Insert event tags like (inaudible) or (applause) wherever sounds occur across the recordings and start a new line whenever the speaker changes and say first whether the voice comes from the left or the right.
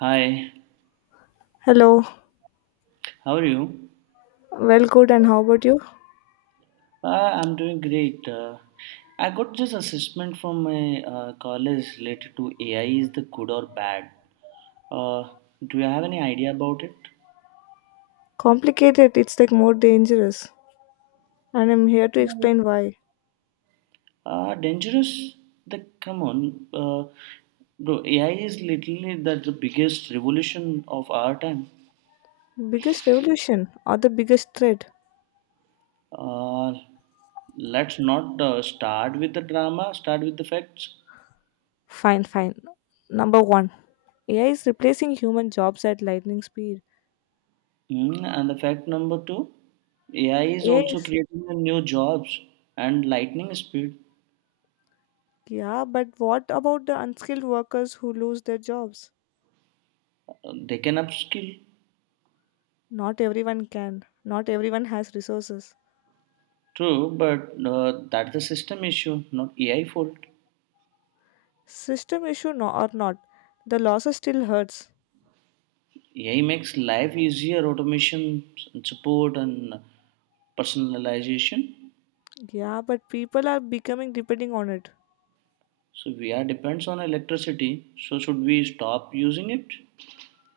right: Hi,
left: Hello.
right: how are you?
left: Well, good, and how about you?
right: Uh, I'm doing great. I got this assessment from my college related to AI is the good or bad. Uh, do you have any idea about it?
left: Complicated, it's like more dangerous. And I'm here to explain why.
right: Dangerous? Come on, bro. AI is literally the biggest revolution of our time.
left: Biggest revolution or the biggest threat?
right: Uh, let's not start with the drama. Start with the facts.
left: Fine, fine. Number one AI is replacing human jobs at lightning speed.
right: And the fact number two, AI is
left: AI
right: also
left: is.
right: creating the new jobs and lightning speed.
left: Yeah, but what about the unskilled workers who lose their jobs?
right: They can upskill.
left: Not everyone can. Not everyone has resources.
right: True, but that's the system issue, not AI fault.
left: System issue no, or not, the losses still hurts.
right: AI makes life easier, automation and support and personalization.
left: Yeah, but people are becoming depending on it.
right: So we are depends on electricity. So should we stop using it?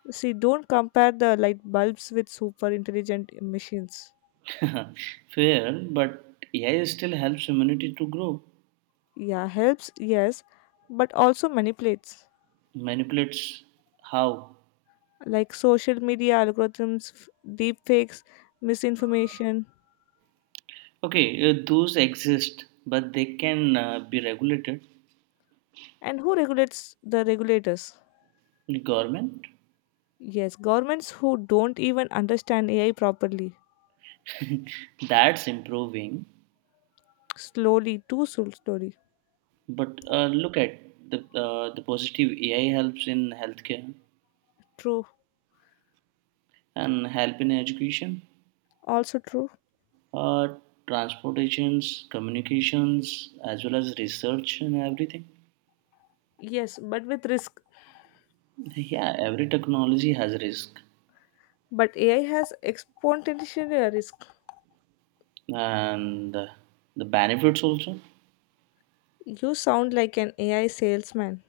left: See, don't compare the light bulbs with super intelligent machines.
right: (laughs) Fair, but AI still helps humanity to grow.
left: Yeah, helps, yes, but also manipulates.
right: Manipulates how?
left: Like social media algorithms, deepfakes, misinformation.
right: Okay, those exist, but they can be regulated.
left: And who regulates the regulators?
right: Government.
left: Yes, governments who don't even understand AI properly.
right: (laughs) That's improving.
left: Slowly, too slowly.
right: But look at the positive AI helps in healthcare
left: True,
right: and help in education,
left: also true.
right: uh, transportations, communications, as well as research and everything.
left: Yes, but with risk.
right: Yeah, every technology has risk
left: But AI has exponential risk.
right: and the benefits also.
left: You sound like an AI salesman.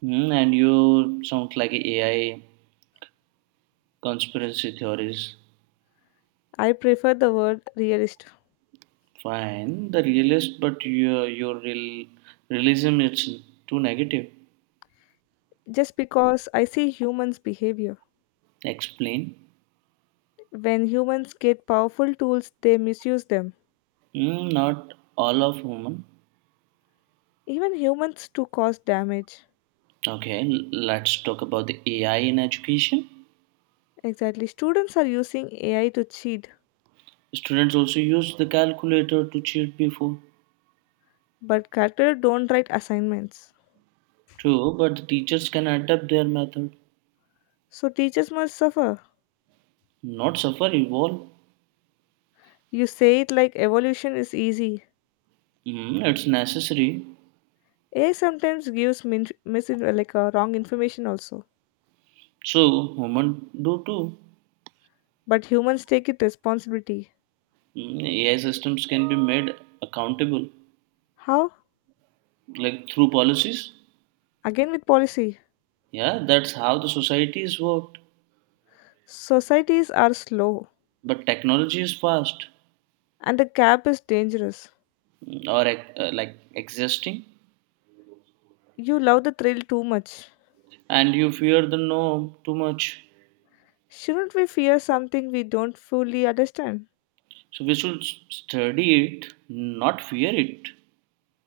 right: And you sound like a AI conspiracy theories.
left: I prefer the word realist
right: Fine, the realist, but your real realism it's too negative.
left: just because I see humans' behavior.
right: Explain.
left: When humans get powerful tools, they misuse them.
right: Not all of human.
left: Even humans to cause damage.
right: Okay, let's talk about the AI in education.
left: Exactly. Students are using AI to cheat,
right: Students also use the calculator to cheat before.
left: but characters don't write assignments.
right: True, but the teachers can adapt their method.
left: So teachers must suffer.
right: Not suffer, evolve.
left: You say it like evolution is easy.
right: It's necessary.
left: AI sometimes gives wrong information also.
right: So human do too.
left: But humans take it responsibility.
right: AI systems can be made accountable,
left: How?
right: like through policies.
left: Again with policy.
right: Yeah, that's how the society is worked.
left: Societies are slow.
right: But technology is fast,
left: And the cap is dangerous.
right: or like existing,
left: You love the thrill too much.
right: and you fear the norm too much.
left: Shouldn't we fear something we don't fully understand?
right: So we should study it, not fear it.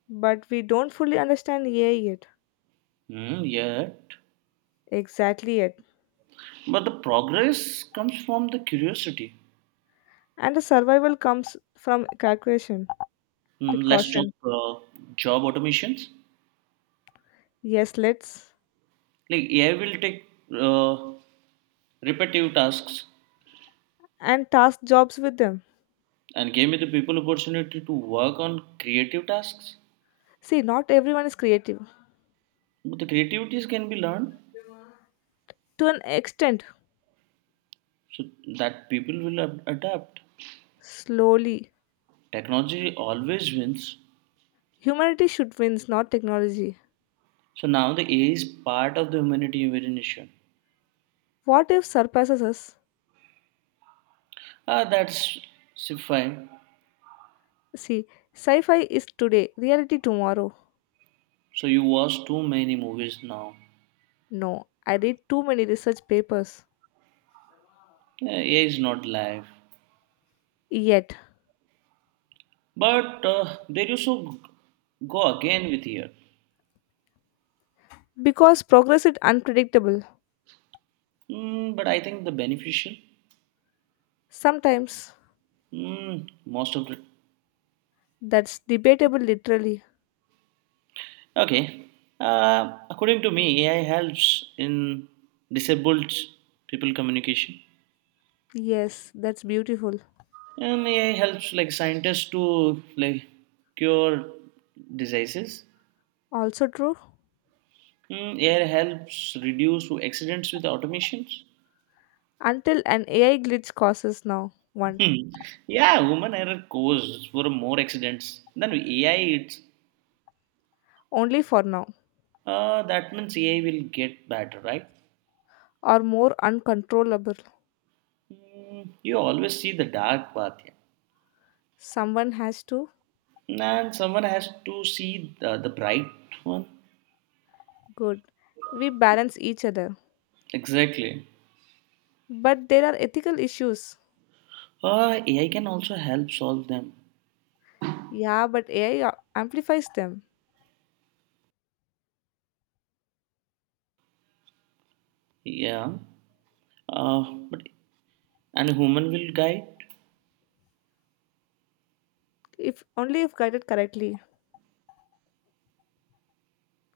left: But we don't fully understand AI yet.
right: Hmm, yet.
left: Exactly yet.
right: But the progress comes from the curiosity.
left: And the survival comes from calculation, the
right: Let's talk
left: caution.
right: job automations.
left: Yes, let's.
right: Like AI will take uh, repetitive tasks
left: And task jobs with them.
right: and give me the people opportunity to work on creative tasks.
left: See, not everyone is creative.
right: But the creativities can be learned.
left: To an extent,
right: So that people will adapt.
left: slowly.
right: Technology always wins.
left: Humanity should win, not technology.
right: So now the ai is part of the humanity evolution.
left: What if surpasses us?
right: Ah, that's fine.
left: See, sci fi is today, reality tomorrow.
right: So you watch too many movies now.
left: No, I read too many research papers.
right: Eh, ai is not live,
left: Yet,
right: but they also go again with here.
left: because progress is unpredictable,
right: But I think the beneficial.
left: sometimes
right: Mm, most of it.
left: that's debatable literally.
right: Okay, uh, according to me ai helps in disabled people communication.
left: Yes, that's beautiful.
right: And AI helps like scientists to like cure diseases.
left: Also true,
right: AI helps reduce accidents with automations.
left: until an AI glitch causes now one,
right: Hmm. Yeah, human error causes for more accidents than AI. It's
left: only for now,
right: that means AI will get better, right?
left: or more uncontrollable.
right: Hmm, you always see the dark path.
left: Someone has to.
right: Yeah. And someone has to see the bright one.
left: Good. We balance each other.
right: Exactly.
left: But there are ethical issues.
right: AI can also help solve them.
left: Yeah, but AI amplifies them.
right: Yeah. But and human will guide.
left: If only if guided correctly.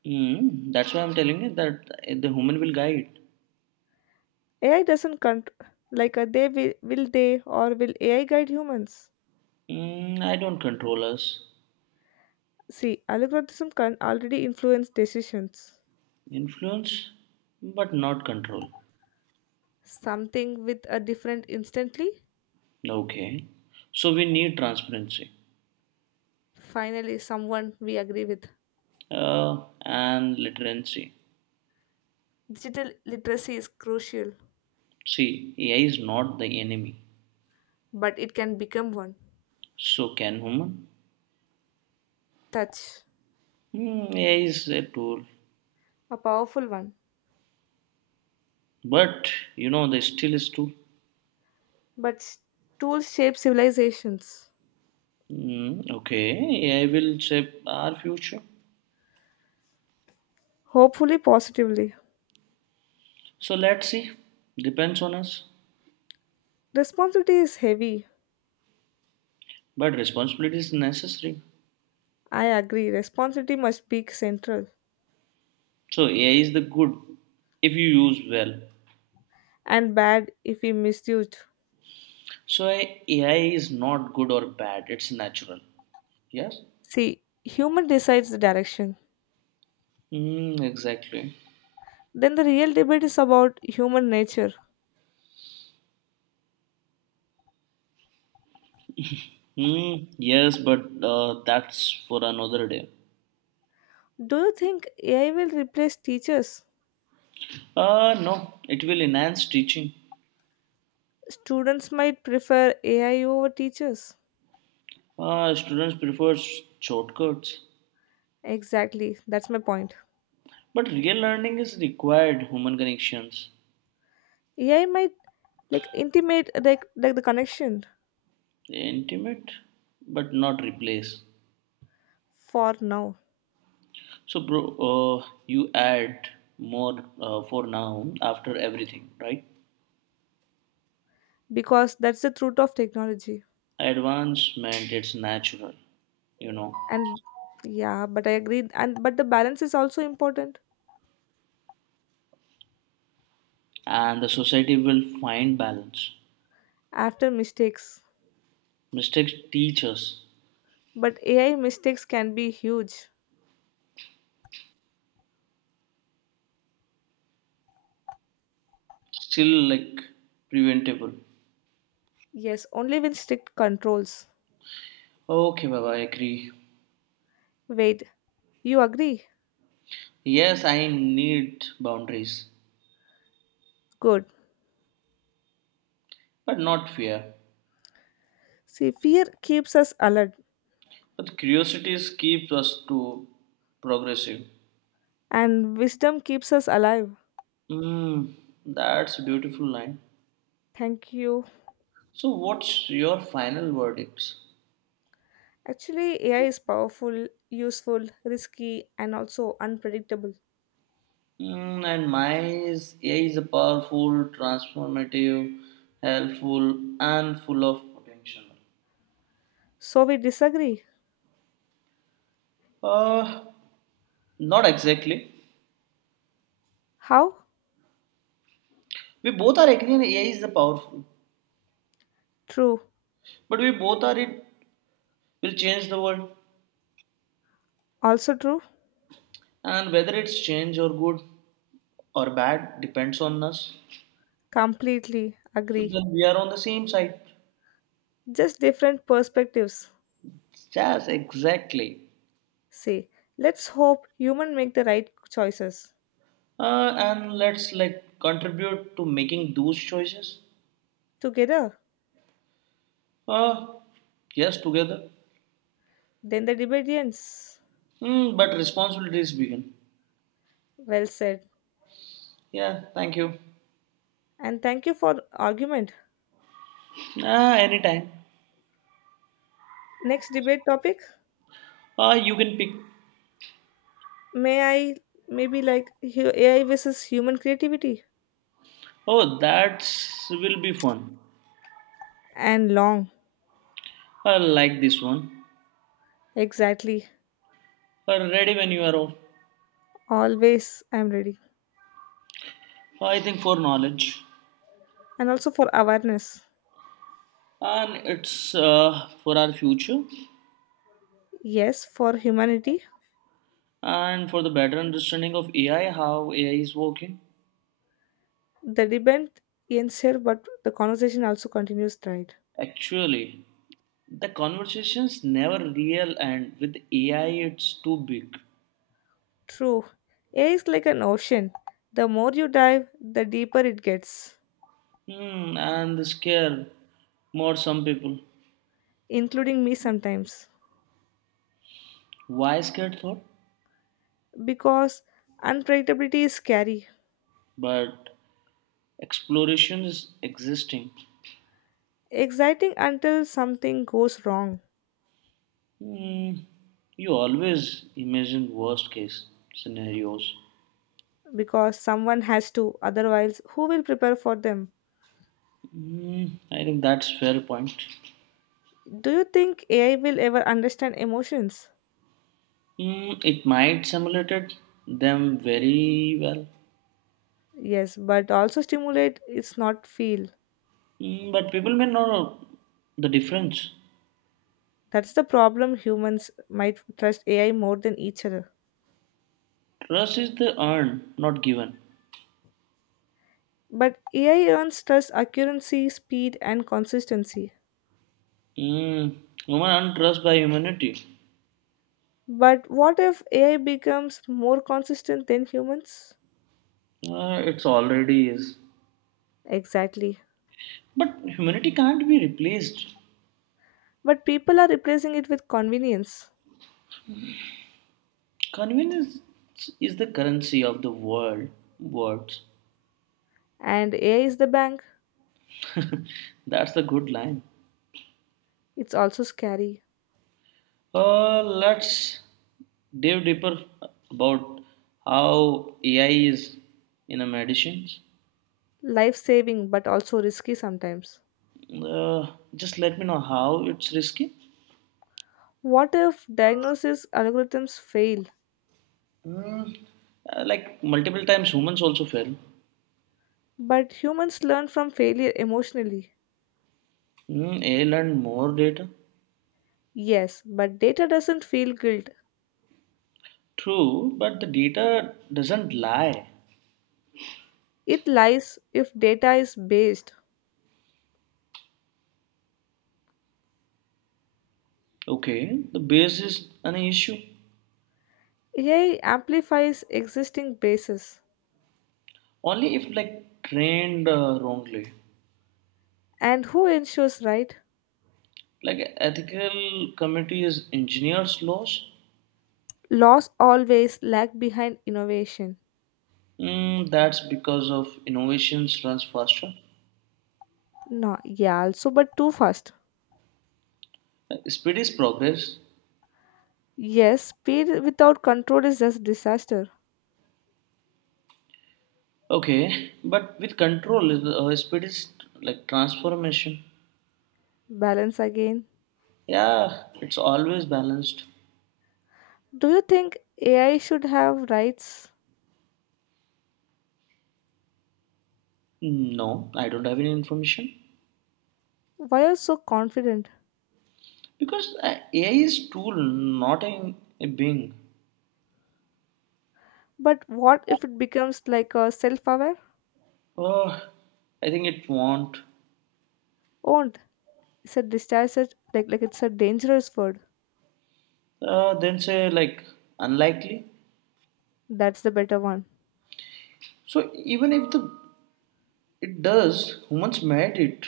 right: That's why I'm telling you that the human will guide.
left: AI doesn't cont- like they will they or will AI guide humans?
right: I don't control us.
left: See, algorithm can already influence decisions.
right: Influence, but not control.
left: Something with a different instantly.
right: Okay. So we need transparency
left: Finally, someone we agree with.
right: and literacy.
left: Digital literacy is crucial,
right: See, AI is not the enemy.
left: but it can become one.
right: So can human?
left: Touch,
right: AI is a tool.
left: a powerful one,
right: But the still is tool.
left: but tools shape civilizations.
right: Okay. AI will shape our future.
left: Hopefully, positively.
right: So let's see. Depends on us.
left: Responsibility is heavy.
right: But responsibility is necessary.
left: I agree. Responsibility must be central
right: So AI is the good if you use well.
left: and bad if we misused.
right: So AI is not good or bad. It's natural. Yes.
left: See, human decides the direction.
right: Mm, exactly.
left: Then the real debate is about human nature.
right: Mm, yes, but that's for another day.
left: Do you think AI will replace teachers?
right: No, it will enhance teaching.
left: Students might prefer AI over teachers.
right: Students prefer shortcuts.
left: Exactly, that's my point.
right: But real learning is required human connections.
left: AI might like intimate like the connection
right: Intimate, but not replace.
left: for now
right: So, bro, you add more for now after everything, right?
left: because that's the truth of technology.
right: Advancement it's natural you know
left: And yeah, but I agree and but the balance is also important
right: and the society will find balance.
left: after mistakes.
right: Mistakes teach us.
left: But AI mistakes can be huge.
right: Still like preventable.
left: Yes, only with strict controls.
right: Okay, baba, I agree.
left: Wait, you agree?
right: Yes, I need boundaries,
left: Good.
right: but not fear.
left: See, fear keeps us alert
right: But curiosities keeps us to progressive.
left: and wisdom keeps us alive.
right: Hmm, that's a beautiful line.
left: Thank you.
right: So what's your final verdicts?
left: Actually, AI is powerful, useful, risky, and also unpredictable.
right: And mine is AI is a powerful, transformative, helpful, and full of potential.
left: So we disagree.
right: Uh, not exactly.
left: How?
right: We both are agreeing that AI is the powerful,
left: True.
right: but we both are it will change the world,
left: Also true?
right: and whether it's change or good or bad depends on us.
left: Completely
right: So
left: agree.
right: then we are on the same side.
left: Just different perspectives.
right: Yes, exactly.
left: Say, let's hope human make the right choices.
right: And let's like contribute to making those choices.
left: Together,
right: Uh, yes, together.
left: then the debate ends.
right: But responsibilities begin.
left: Well said.
right: Yeah, thank you.
left: And thank you for argument.
right: Ah, anytime.
left: Next debate topic?
right: Ah, you can pick.
left: May I maybe AI versus human creativity
right: Oh, that's will be fun.
left: and long.
right: I like this one.
left: Exactly.
right: Ah, ready when you are off.
left: Always I'm ready.
right: Ah, I think for knowledge,
left: And also for awareness.
right: and it's for our future,
left: Yes, for humanity.
right: and for the better understanding of AI, how AI is working.
left: The debate ends here, but the conversation also continues, right?
right: Actually, the conversations never real, and with AI, it's too big.
left: True. AI is like an ocean. The more you dive, the deeper it gets,
right: And the scare more some people.
left: including me sometimes.
right: Why scared thought?
left: Because unpredictability is scary,
right: But exploration is existing.
left: exciting until something goes wrong.
right: Hmm, you always imagine worst case scenarios.
left: Because someone has to, otherwise, who will prepare for them?
right: Hmm, I think that's fair point.
left: Do you think AI will ever understand emotions?
right: Hmm, it might simulate them very well.
left: Yes, but also stimulate is not feel.
right: But people may not know the difference.
left: That's the problem humans might trust AI more than each other.
right: Trust is the earned, not given.
left: But AI earns trust accuracy, speed, and consistency.
right: Hmm, human earned trust by humanity.
left: But what if AI becomes more consistent than humans?
right: It's already is.
left: Exactly.
right: But humanity can't be replaced.
left: But people are replacing it with convenience.
right: Convenience is the currency of the world. Words.
left: And AI is the bank.
right: (laughs) That's a good line.
left: It's also scary.
right: Let's dive deeper about how AI is in a medicines.
left: Life saving but also risky sometimes.
right: Uh, just let me know how it's risky.
left: What if diagnosis algorithms fail?
right: Mm, like multiple times, humans also fail.
left: But humans learn from failure emotionally.
right: AI learned more data.
left: Yes, but data doesn't feel guilt.
right: True, but the data doesn't lie.
left: It lies if data is based.
right: Okay, the base is an issue.
left: AI amplifies existing bases.
right: Only if like trained wrongly.
left: And who ensures right?
right: Like ethical committees, engineers laws.
left: Laws always lag behind innovation.
right: That's because of innovations runs faster.
left: No, yeah, also, but too fast.
right: Speed is progress.
left: Yes, speed without control is just disaster.
right: Okay, but with control, speed is like transformation.
left: Balance again.
right: Yeah, it's always balanced.
left: Do you think AI should have rights?
right: Hmm, no, I don't have any information
left: Why are you so confident?
right: because AI is tool, not a being.
left: But what if it becomes like a self-aware?
right: Oh, I think it won't.
left: Owned. It's a discharged like it's a dangerous word.
right: Then say like unlikely.
left: That's the better one.
right: So even if the it does, humans made it.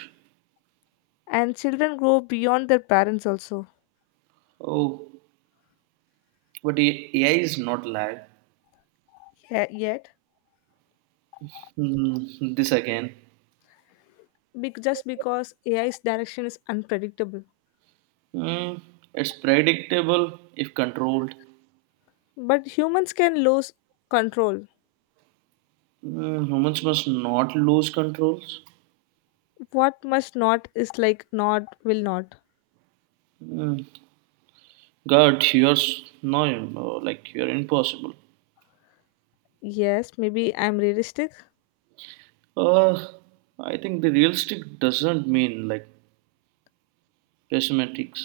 left: And children grow beyond their parents also.
right: Oh, but AI is not live.
left: Yeah, yet,
right: Hmm, this again.
left: just because AI's direction is unpredictable.
right: Hmm, it's predictable if controlled.
left: But humans can lose control.
right: Hmm, humans must not lose controls.
left: What must not is like not will not.
right: Hmm, God, you're no, like you're impossible.
left: Yes, maybe I'm realistic.
right: Uh, I think the realistic doesn't mean like pessimistic.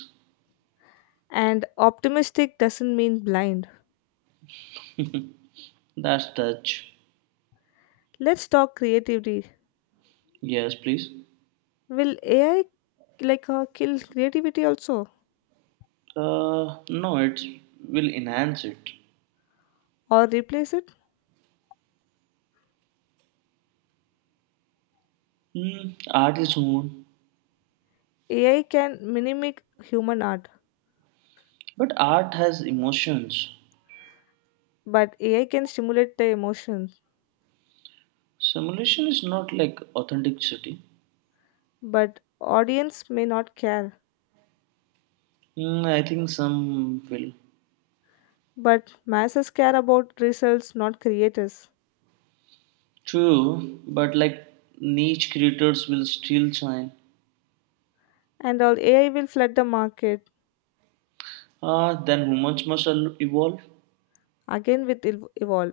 left: And optimistic doesn't mean blind.
right: That's touch.
left: Let's talk creativity.
right: Yes, please.
left: Will AI kill creativity also
right: No, it will enhance it.
left: or replace it?
right: Mm, art is mood,
left: AI can mimic human art,
right: but art has emotions.
left: but AI can stimulate the emotions.
right: Simulation is not like authenticity.
left: But audience may not care.
right: I think some will.
left: But masses care about results, not creators.
right: True, but like niche creators will still shine.
left: And all AI will flood the market
right: Then humans must evolve
left: again with evolve.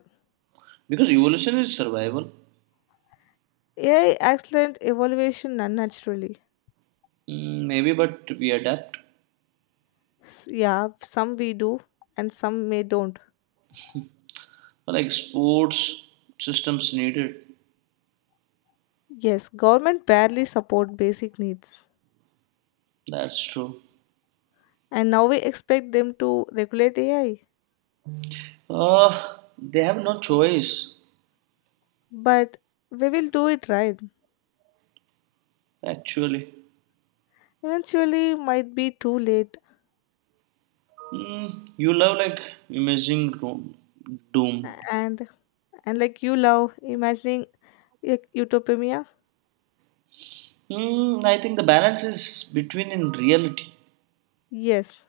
right: because evolution is survival.
left: AI accelerate evaluation unnaturally.
right: Maybe, but we adapt.
left: Yeah, some we do and some may don't.
right: Like sports systems needed.
left: Yes, government barely support basic needs,
right: That's true.
left: and now we expect them to regulate AI.
right: Ah, they have no choice
left: But we will do it right.
right: actually.
left: Eventually, might be too late.
right: You love like imaging room, doom.
left: And like you love imagining utopia.
right: I think the balance is between in reality.
left: Yes,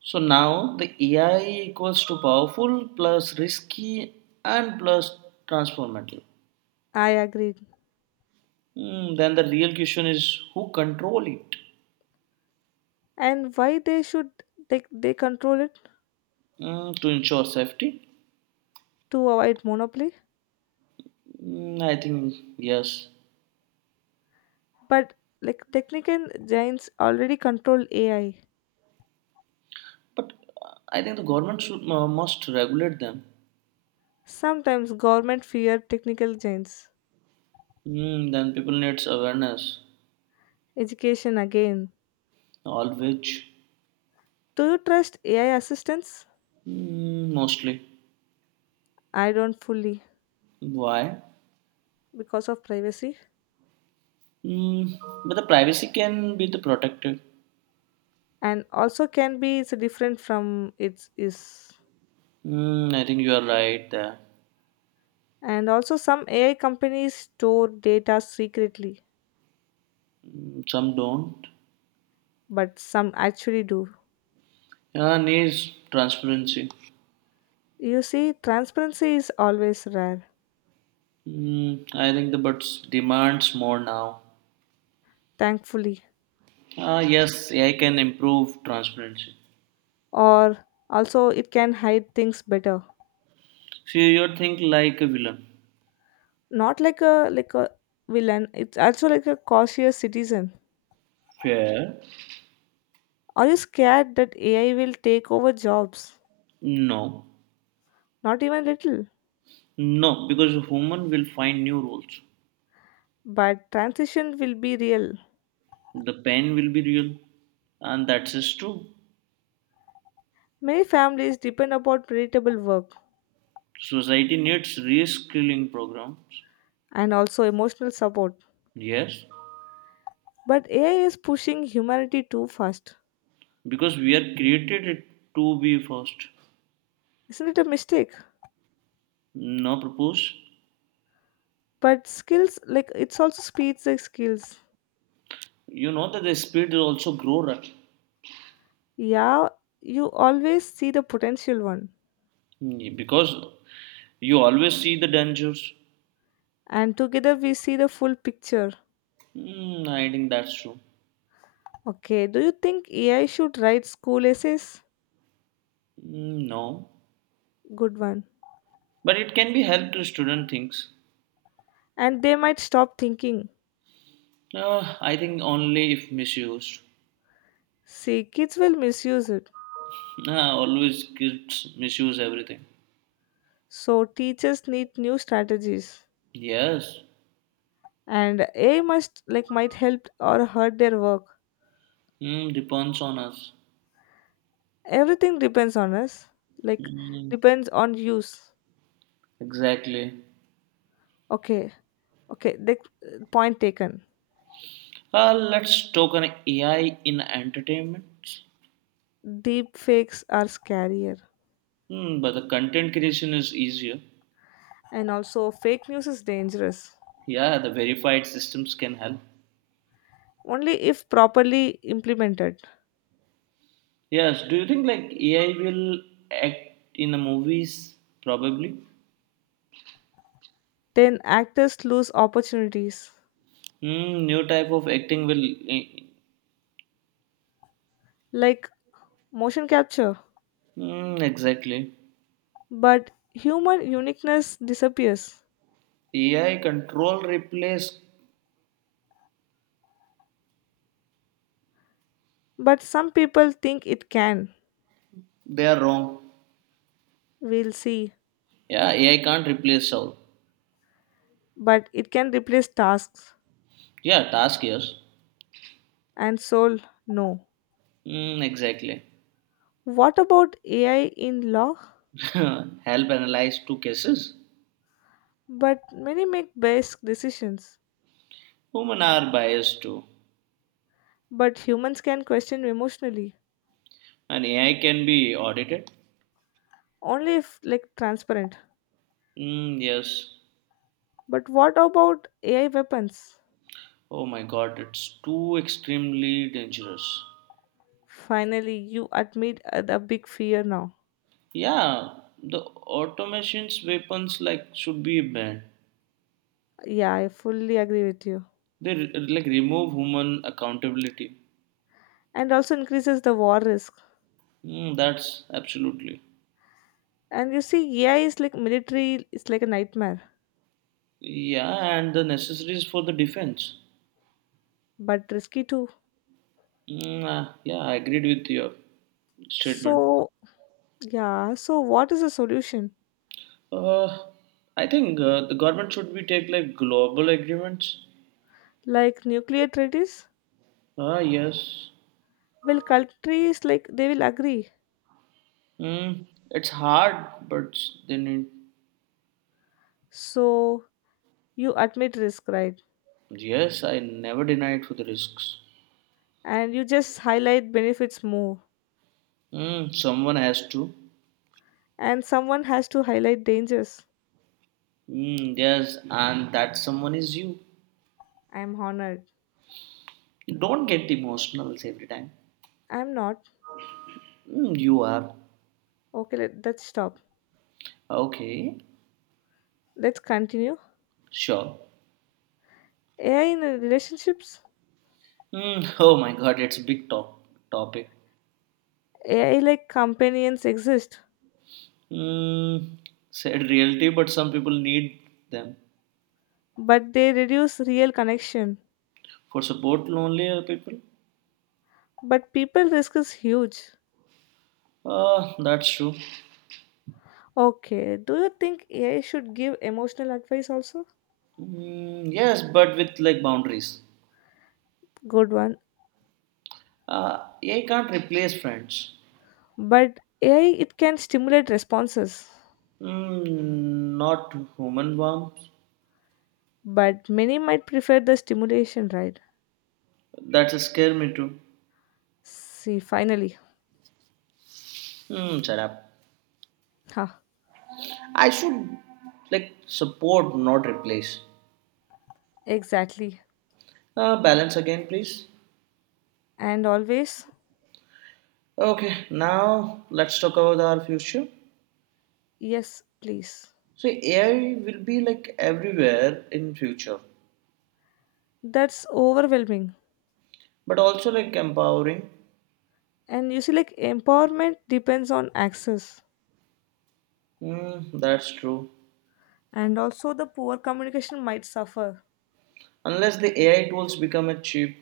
right: So now the AI equals to powerful plus risky and plus transformative.
left: I agree.
right: Then the real question is who control it.
left: And why they should they control it
right: To ensure safety.
left: to avoid monopoly?
right: Mm, I think yes,
left: But like technical giants already control AI.
right: but I think the government should must regulate them.
left: Sometimes government fear technical giants.
right: Then people needs awareness,
left: Education again.
right: always.
left: Do you trust AI assistants?
right: Mm, mostly.
left: I don't fully
right: Why?
left: because of privacy.
right: Mm, but the privacy can be the protected.
left: And also can be it's different from its is.
right: I think you are right there.
left: And also some ai companies store data secretly
right: Mm, some don't.
left: but some actually do.
right: Yeah, needs transparency.
left: You see transparency is always rare.
right: I think the but demands more now.
left: Thankfully,
right: Ah, yes, AI can improve transparency.
left: or also it can hide things better.
right: See, you think like a villain.
left: Not like a villain, it's also like a cautious citizen.
right: Fair?
left: Are you scared that ai will take over jobs?
right: No,
left: Not even little
right: no, because a human will find new roles.
left: but transition will be real.
right: The pain will be real, and that's true.
left: Many families depend upon predictable work
right: Society needs reskilling programs.
left: and also emotional support.
right: Yes,
left: But AI is pushing humanity too fast.
right: because we are created it to be first
left: Isn't it a mistake?
right: now propose.
left: But skills, like it's also speeds like skills.
right: You know that the speed will also grow, right?
left: Yeah, you always see the potential one.
right: Because you always see the dangers.
left: And together we see the full picture.
right: I think that's true.
left: Okay, do you think AI should write school essays?
right: Mm, no,
left: Good one.
right: but it can be helped to student things.
left: And they might stop thinking.
right: I think only if misused.
left: See, kids will misuse it.
right: (laughs) Ah, always kids misuse everything.
left: So teachers need new strategies.
right: Yes.
left: And AI must like might help or hurt their work.
right: Mm, depends on us.
left: Everything depends on us, like
right: Mm,
left: depends on use.
right: exactly.
left: Okay, okay the point taken.
right: Let's talk on AI in entertainment.
left: Deep fakes are scarier
right: But the content creation is easier.
left: and also fake news is dangerous
right: Yeah, the verified systems can help.
left: only if properly implemented.
right: Yes, do you think like AI will act in the movies? Probably.
left: Then actors lose opportunities
right: Hmm, new type of acting will. Eh.
left: like motion capture,
right: Hmm, exactly.
left: but human uniqueness disappears,
right: AI control replace.
left: but some people think it can.
right: They are wrong.
left: We'll see,
right: Yeah, AI can't replace soul.
left: but it can replace tasks
right: Yeah, task yes.
left: and soul, no.
right: Hmm, exactly.
left: What about ai in law?
right: (laughs) Help analyze two cases.
left: But many make best decisions.
right: Human are biased too,
left: But humans can question emotionally,
right: and AI can be audited.
left: only if like transparent.
right: Hmm, yes.
left: But what about AI weapons?
right: Oh my god, it's too extremely dangerous.
left: Finally, you admit the big fear now.
right: Yeah, the automation's weapons like should be banned.
left: Yeah, I fully agree with you.
right: They like remove human accountability.
left: And also increases the war risk.
right: That's absolutely.
left: And you see, AI is like military, it's like a nightmare,
right: Yeah, and the necessaries for the defense.
left: but risky too.
right: Yeah, I agreed with your statement.
left: So, yeah, so what is the solution?
right: Uh, I think the government should be take like global agreements.
left: Like nuclear treaties?
right: Ah, yes.
left: Well, countries like they will agree.
right: It's hard, but they need.
left: So, you admit risk, right?
right: Yes, I never denied for the risks.
left: And you just highlight benefits more.
right: Mm, someone has to.
left: And someone has to highlight dangers.
right: Mm, yes, and that someone is you.
left: I'm honored.
right: Don't get emotional every time.
left: I'm not.
right: Mm, you are.
left: Okay, let's stop.
right: Okay,
left: Let's continue.
right: sure.
left: AI in relationships?
right: Mm, (laughs) oh my god, it's a big topic.
left: AI like companions exist,
right: Mm, said reality, but some people need them
left: but they reduce real connection.
right: for support lonelier people.
left: But people risk is huge.
right: That's true.
left: Okay, do you think AI should give emotional advice also?
right: Mm, yes, but with like boundaries.
left: Good one.
right: I can't replace friends.
left: But AI it can stimulate responses.
right: Not human bombs.
left: But many might prefer the stimulation, right?
right: That's scare me too.
left: See, finally.
right: Shut up.
left: Ha.
right: I should like support, not replace.
left: Exactly.
right: Balance again, please.
left: And always,
right: Okay, now let's talk about our future.
left: yes, please.
right: So AI will be like everywhere in future,
left: That's overwhelming.
right: but also like empowering.
left: And you see, like, empowerment depends on access.
right: That's true.
left: And also, the poor communication might suffer.
right: Unless the AI tools become a cheap.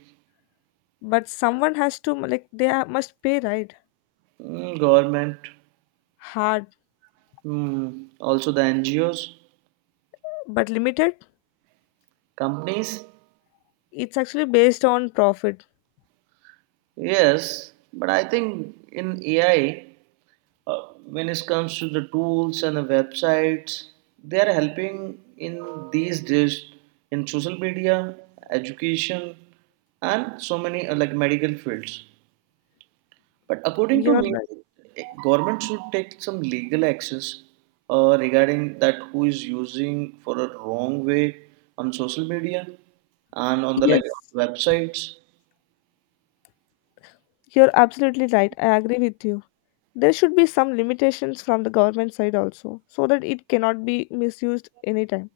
left: But someone has to, like, must pay, right?
right: Government.
left: Hard,
right: Also the NGOs.
left: but limited.
right: Companies.
left: It's actually based on profit.
right: Yes, but I think in AI, when it comes to the tools and the websites, they are helping in these days in social media, education, and so many like medical fields. But according to
left: You're
right: me,
left: right.
right: government should take some legal actions regarding that who is using for a wrong way on social media and on the like
left: Yes,
right: websites.
left: you're absolutely right. I agree with you. There should be some limitations from the government side also, so that it cannot be misused anytime.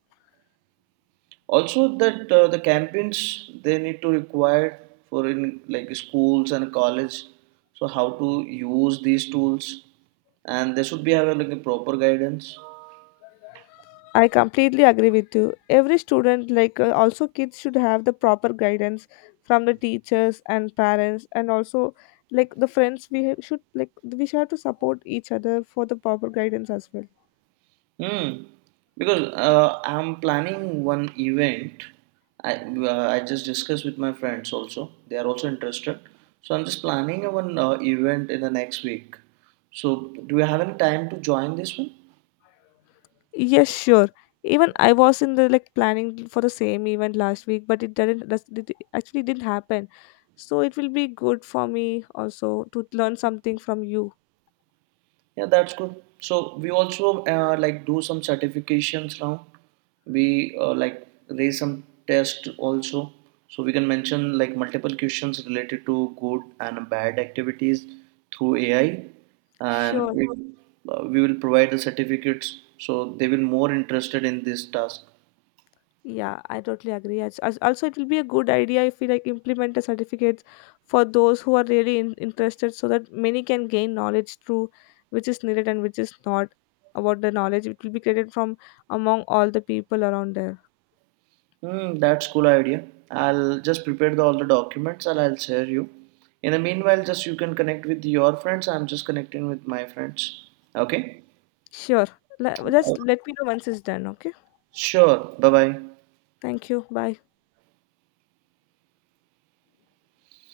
right: Also that the campaigns they need to require for in like schools and college, so how to use these tools, and they should be having like a proper guidance.
left: I completely agree with you. Every student, like also kids, should have the proper guidance from the teachers and parents, and also like the friends. We should have to support each other for the proper guidance as well.
right: Hmm. Because I'm planning one event. I just discussed with my friends also. They are also interested. So I'm just planning one event in the next week. So do you have any time to join this one?
left: Yes, sure. Even I was in the like planning for the same event last week, but it didn't. It actually didn't happen. So it will be good for me also to learn something from you.
right: Yeah, that's good. So we also like do some certifications now. We like raise some test also. So we can mention like multiple questions related to good and bad activities through AI, and
left: Sure.
right: it, we will provide the certificates so they will more interested in this task.
left: Yeah, I totally agree. Also, it will be a good idea if we like implement a certificates for those who are really interested, so that many can gain knowledge through which is needed and which is not about the knowledge. It will be created from among all the people around there.
right: Hmm, that's cool idea. I'll just prepare all the documents and I'll share you. In the meanwhile, just you can connect with your friends. I'm just connecting with my friends. Okay.
left: Sure, just let me know once it's done. Okay,
right: Sure. Bye bye.
left: thank you. Bye.